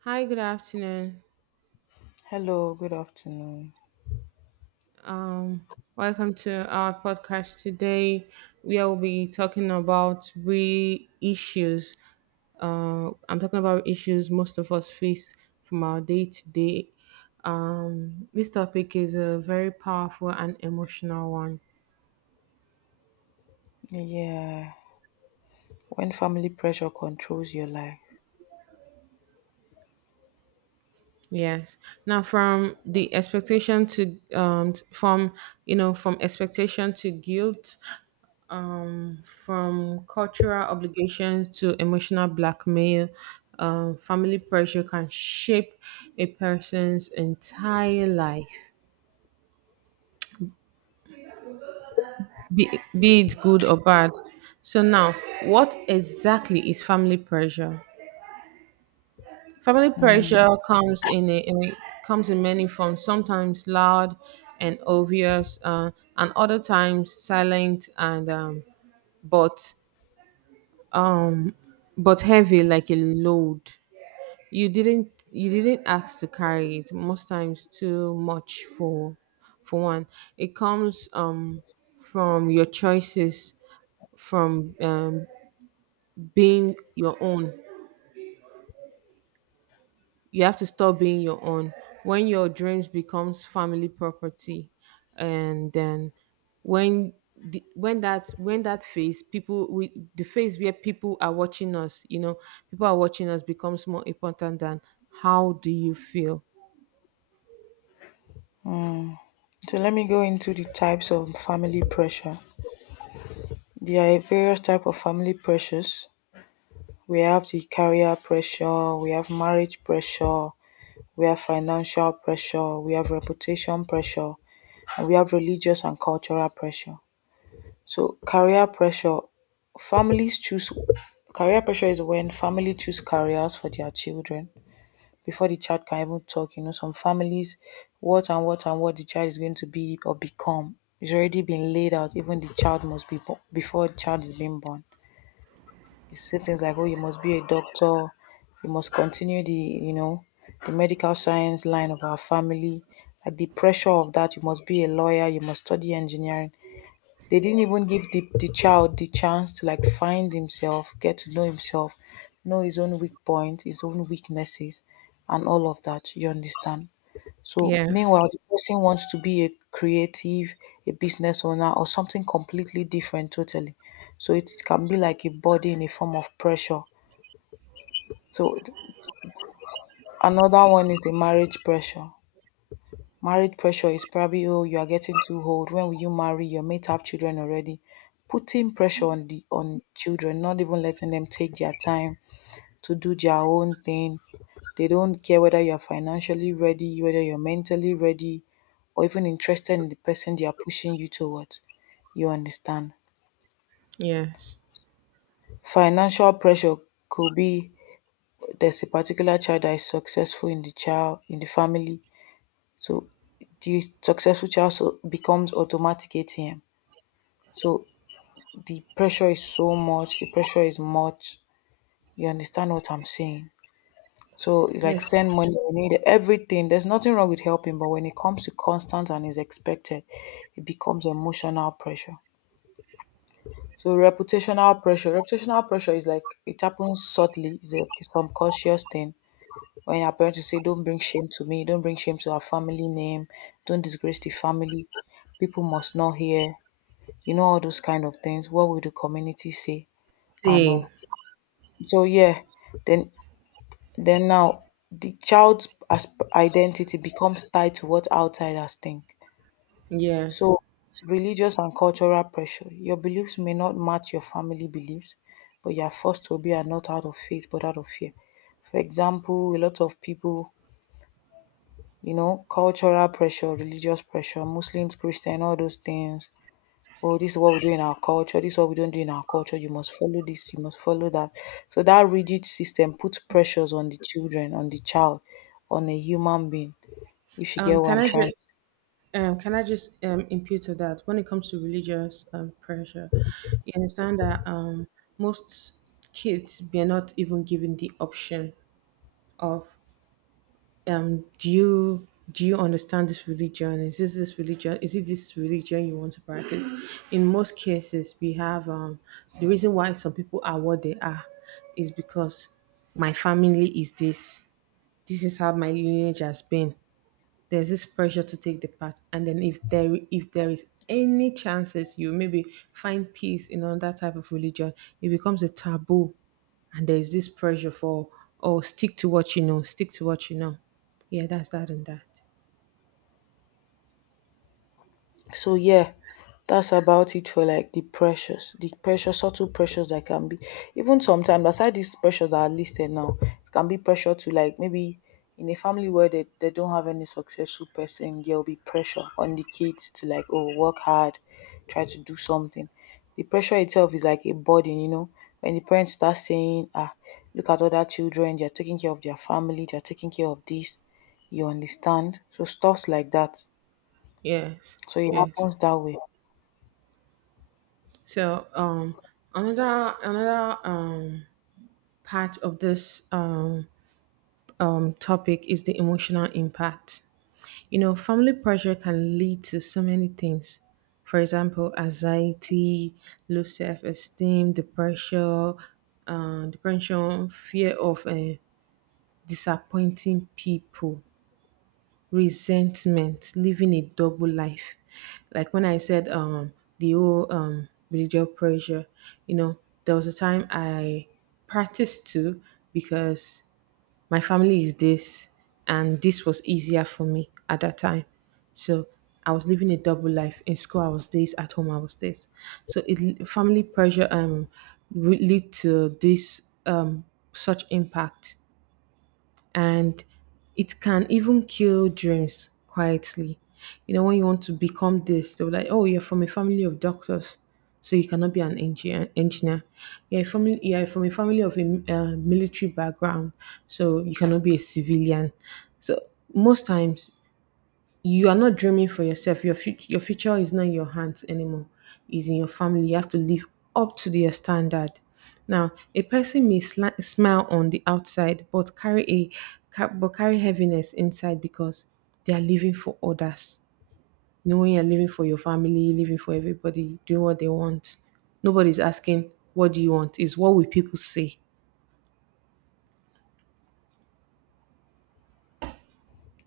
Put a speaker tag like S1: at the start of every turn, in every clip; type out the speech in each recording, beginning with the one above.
S1: Hi, good afternoon.
S2: Hello, good afternoon.
S1: Um, Welcome to our podcast today, where we'll be talking about re issues. I'm talking about issues most of us face from our day to day. This topic is a very powerful and emotional one.
S2: Yeah, when family pressure controls your life.
S1: Yes. Now, from the expectation to t- from you know from expectation to guilt, from cultural obligations to emotional blackmail, family pressure can shape a person's entire life, be, be it good or bad. So, now, what exactly is family pressure? Family pressure
S2: Mm.
S1: comes comes in many forms. Sometimes loud and obvious, and other times silent and but um, but heavy, like a load. You didn't ask to carry it, most times too much for one. It comes from your choices, from being your own. You have to stop being your own when your dreams becomes family property, and then when the, when that phase people we the phase where people are watching us, people are watching us, becomes more important than how do you feel.
S2: So let me go into the types of family pressure. There are various type of family pressures. We have the career pressure, we have marriage pressure, we have financial pressure, we have reputation pressure, and we have religious and cultural pressure. So career pressure, families choose career pressure is when family choose careers for their children before the child can even talk. You know, some families, what and what and what the child is going to be or become is already been laid out. Even the child must be born before the child is being born. You see things like, oh, you must be a doctor, you must continue the, you know, the medical science line of our family. Like the pressure of that, you must be a lawyer, you must study engineering. They didn't even give the child the chance to like find himself, get to know himself, know his own weak points, his own weaknesses, and all of that. You understand? So
S1: Yes.
S2: meanwhile, the person wants to be a creative, a business owner, or something completely different totally. So it can be like a body in a form of pressure. So th- Another one is the marriage pressure. Marriage pressure is probably, oh, you are getting too old. When will you marry? Your mates have children already. Putting pressure on the on children, not even letting them take their time to do their own thing. They don't care whether you're financially ready, whether you're mentally ready, or even interested in the person they are pushing you towards. You understand?
S1: Yes.
S2: Financial pressure could be there's a particular child that is successful in the child in the family. So the successful child so becomes automatic ATM. So the pressure is so much, the pressure is much. You understand what I'm saying? So it's like
S1: Yes.
S2: send money, we need everything. There's nothing wrong with helping, but when it comes to constant and is expected, it becomes emotional pressure. So reputational pressure. Reputational pressure is like it happens subtly, it's a it's subconscious thing. When your parents say, don't bring shame to me, don't bring shame to our family name, don't disgrace the family, people must not hear, you know, all those kind of things. What will the community say? I
S1: See,
S2: know. So yeah, then then now the child's as- identity becomes tied to what outsiders think.
S1: yes.
S2: So religious and cultural pressure. Your beliefs may not match your family beliefs, but you are forced to obey and not out of faith but out of fear. For example, a lot of people, you know, cultural pressure, religious pressure, Muslims, Christian, all those things oh, this is what we do in our culture, this is what we don't do in our culture, you must follow this, you must follow that. So that rigid system puts pressures on the children, on the child, on a human being, if you
S1: Um,
S2: get what
S1: can
S2: I'm
S1: I just
S2: trying.
S1: can I just impute to that, when it comes to religious pressure, you understand that most kids, we are not even given the option of, do you understand this religion? Is this this religion? Is it this religion you want to practice? In most cases, we have the reason why some people are what they are is because my family is this, this is how my lineage has been. There's this pressure to take the part, and then if there is any chances you maybe find peace in another type of religion, it becomes a taboo, and there is this pressure for, oh, stick to what you know, stick to what you know. Yeah, that's that and that.
S2: So yeah, that's about it for like the pressures, the pressure, subtle pressures that can be even sometimes aside these pressures that are listed now, it can be pressure to like maybe in a family where they don't have any successful person, there'll be pressure on the kids to like, oh, work hard, try to do something. The pressure itself is like a burden, you know. When the parents start saying, ah, look at other children, they're taking care of their family, they're taking care of this, you understand? So stuffs like that.
S1: Yes,
S2: So it
S1: yes.
S2: happens that way.
S1: So another part of this topic is the emotional impact. You know, family pressure can lead to so many things. For example, anxiety, low self-esteem, depression, fear of disappointing people, resentment, living a double life. Like when I said, the whole religious pressure, you know, there was a time I practiced too because my family is this, and this was easier for me at that time. So I was living a double life. In school I was this, at home I was this. So it family pressure lead to this such impact. And it can even kill dreams quietly. You know, when you want to become this, they'll be like, oh, you're from a family of doctors, so you cannot be an engineer. You're, a family, you're from a family of a military background, so you cannot be a civilian. So most times you are not dreaming for yourself. Your future is not in your hands anymore. It's in your family. You have to live up to their standard. Now, a person may smile on the outside, but carry heaviness inside because they are living for others. You know, when you're living for your family, living for everybody, doing what they want. Nobody's asking, "What do you want?" It's what will people say?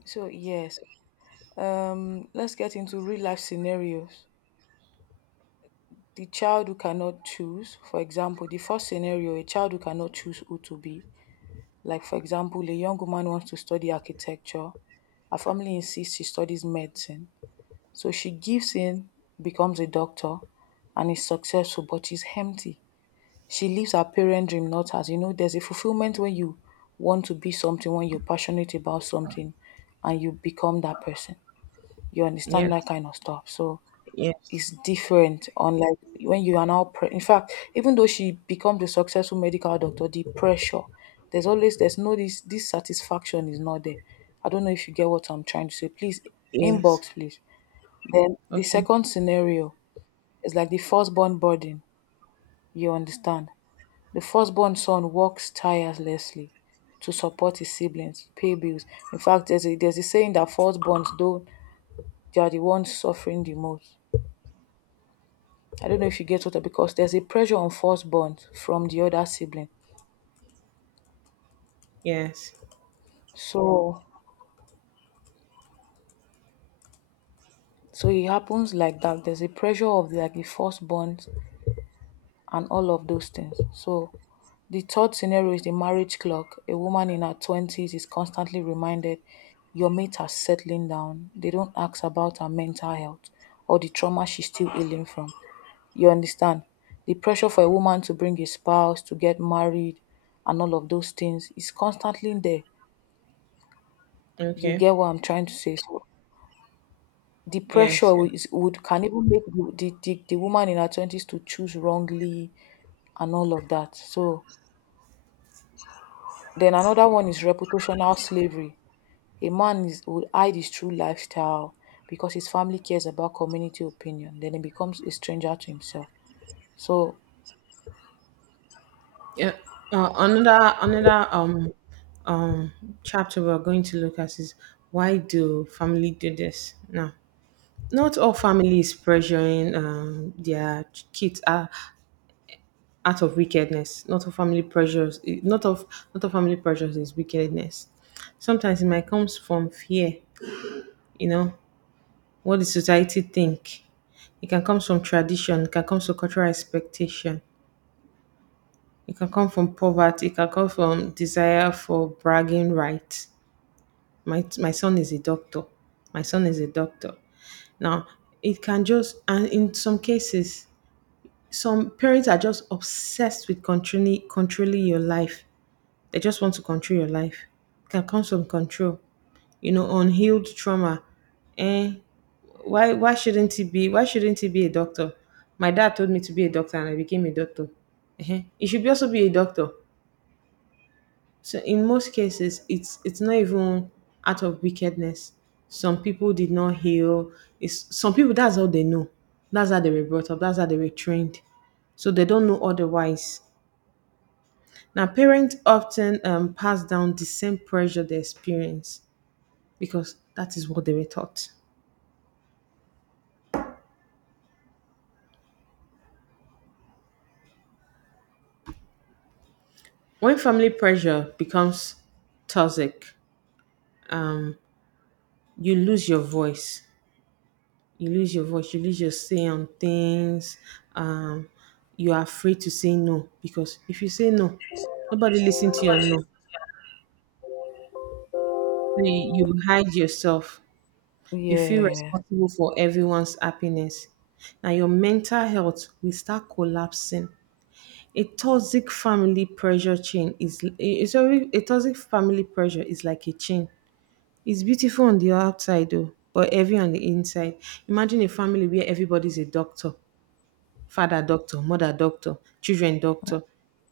S2: So yes, let's get into real life scenarios. The child who cannot choose, for example, the first scenario, a child who cannot choose who to be. Like for example, a young woman wants to study architecture. Her family insists she studies medicine. So she gives in, becomes a doctor, and is successful, but she's empty. She lives her parent dream, not as you know, there's a fulfillment when you want to be something, when you're passionate about something, and you become that person. You understand that
S1: Yes,
S2: kind of stuff. So
S1: yes,
S2: it's different. Unlike when you are now, in fact, even though she becomes a successful medical doctor, the pressure there's always there's no this satisfaction is not there. I don't know if you get what I'm trying to say. Please
S1: yes.
S2: inbox, please. Then the
S1: Okay.
S2: second scenario is like the firstborn burden. You understand? The firstborn son works tirelessly to support his siblings, pay bills. In fact, there's a saying that firstborns though they are the ones suffering the most. I don't know if you get what I because there's a pressure on firstborn from the other sibling.
S1: Yes.
S2: So so it happens like that. There's a pressure of like the firstborn and all of those things. So the third scenario is the marriage clock. A woman in her twenties is constantly reminded your mates are settling down. They don't ask about her mental health or the trauma she's still healing from. You understand? The pressure for a woman to bring a spouse, to get married, and all of those things is constantly there. You
S1: Okay.
S2: get what I'm trying to say? So the
S1: Yes. Yes.
S2: is, would can even make the woman in her twenties to choose wrongly and all of that. So then another one is reputational slavery. A man is would hide his true lifestyle because his family cares about community opinion. Then he becomes a stranger to himself. So
S1: Yeah. Another um chapter we're going to look at is, why do family do this? Now, not all families pressuring their kids are out of wickedness. Not all family pressures. Not all family pressures is wickedness. Sometimes it might comes from fear. You know what the society think. It can come from tradition. It can come from cultural expectation. It can come from poverty. It can come from desire for bragging rights. My son is a doctor. My son is a doctor. Now, it can just, and in some cases, some parents are just obsessed with controlling your life. They just want to control your life. Can come from control, you know, unhealed trauma. Eh? Why shouldn't he be? Why shouldn't he be a doctor? My dad told me to be a doctor, and I became a doctor. Eh? He should be also be a doctor. So in most cases, it's not even out of wickedness. Some people did not heal. It's some people, that's all they know. That's how they were brought up. That's how they were trained. So they don't know otherwise. Now parents often pass down the same pressure they experience because that is what they were taught. When family pressure becomes toxic, um, you lose your voice. You lose your voice, you lose your say on things. Um, you are afraid to say no, because if you say no, nobody listen to your no. So you hide yourself. You feel
S2: yeah,
S1: responsible for everyone's happiness. Now your mental health will start collapsing. A toxic family pressure chain is it's already a toxic family pressure is like a chain. It's beautiful on the outside though, but heavy on the inside. Imagine a family where everybody's a doctor, father doctor, mother doctor, children doctor.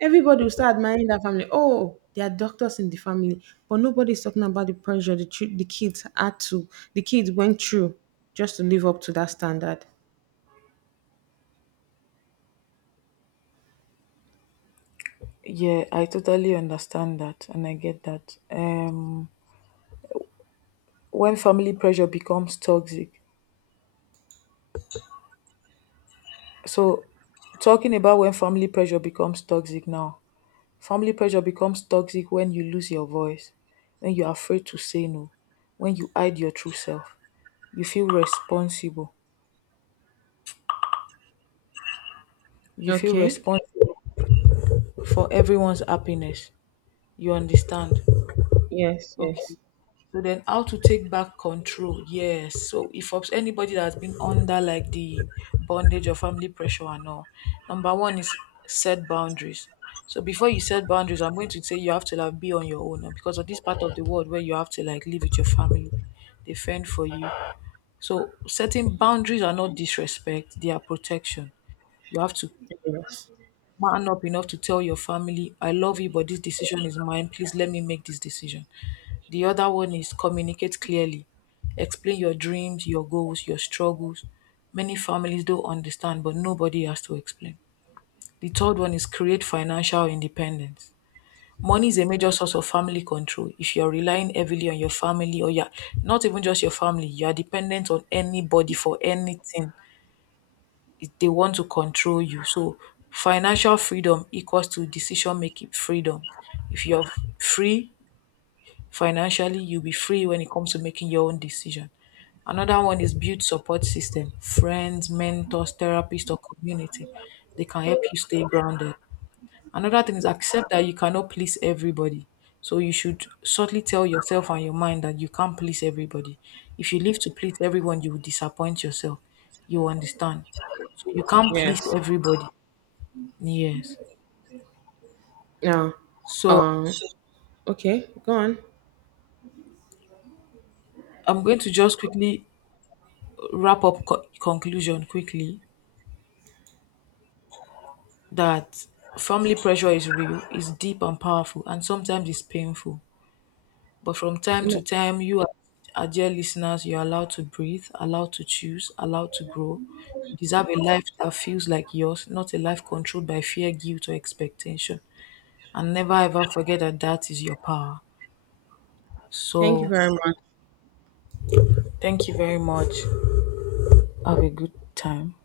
S1: Everybody will start admiring that family, oh, there are doctors in the family, but nobody's talking about the pressure the kids went through just to live up to that standard.
S2: yeah, I totally understand that and I get that. When family pressure becomes toxic, so, talking about when family pressure becomes toxic now, family pressure becomes toxic when you lose your voice, when you're afraid to say no, when you hide your true self. You feel responsible. You feel
S1: Okay.
S2: responsible for everyone's happiness. You understand?
S1: Yes,
S2: Okay.
S1: yes,
S2: So then how to take back control. Yes. So if anybody that's been under like the bondage or family pressure and all, number one is set boundaries. So before you set boundaries, I'm going to say you have to like be on your own and because of this part of the world where you have to like live with your family, they fend for you. So setting boundaries are not disrespect, they are protection. You have to
S1: yes,
S2: man up enough to tell your family, I love you, but this decision is mine. Please let me make this decision. The other one is communicate clearly. Explain your dreams, your goals, your struggles. Many families don't understand, but nobody has to explain. The third one is create financial independence. Money is a major source of family control. If you're relying heavily on your family or you're not even just your family, you're dependent on anybody for anything, they want to control you. So, financial freedom equals to decision making freedom. If you're free, financially, you'll be free when it comes to making your own decision. Another one is build support system, friends, mentors, therapists, or community. They can help you stay grounded. Another thing is accept that you cannot please everybody. So you should subtly tell yourself and your mind that you can't please everybody. If you live to please everyone, you will disappoint yourself. You understand. So you can't please
S1: yes.
S2: everybody. Yes.
S1: Now,
S2: So
S1: um okay, go on.
S2: I'm going to just quickly wrap up conclusion quickly. That family pressure is real, is deep and powerful, and sometimes it's painful. But from time to
S1: No,
S2: time, you, are dear listeners, you're allowed to breathe, allowed to choose, allowed to grow. You deserve a life that feels like yours, not a life controlled by fear, guilt, or expectation. And never ever forget that that is your power.
S1: thank you
S2: So,
S1: very much.
S2: thank you very much. Have a good time.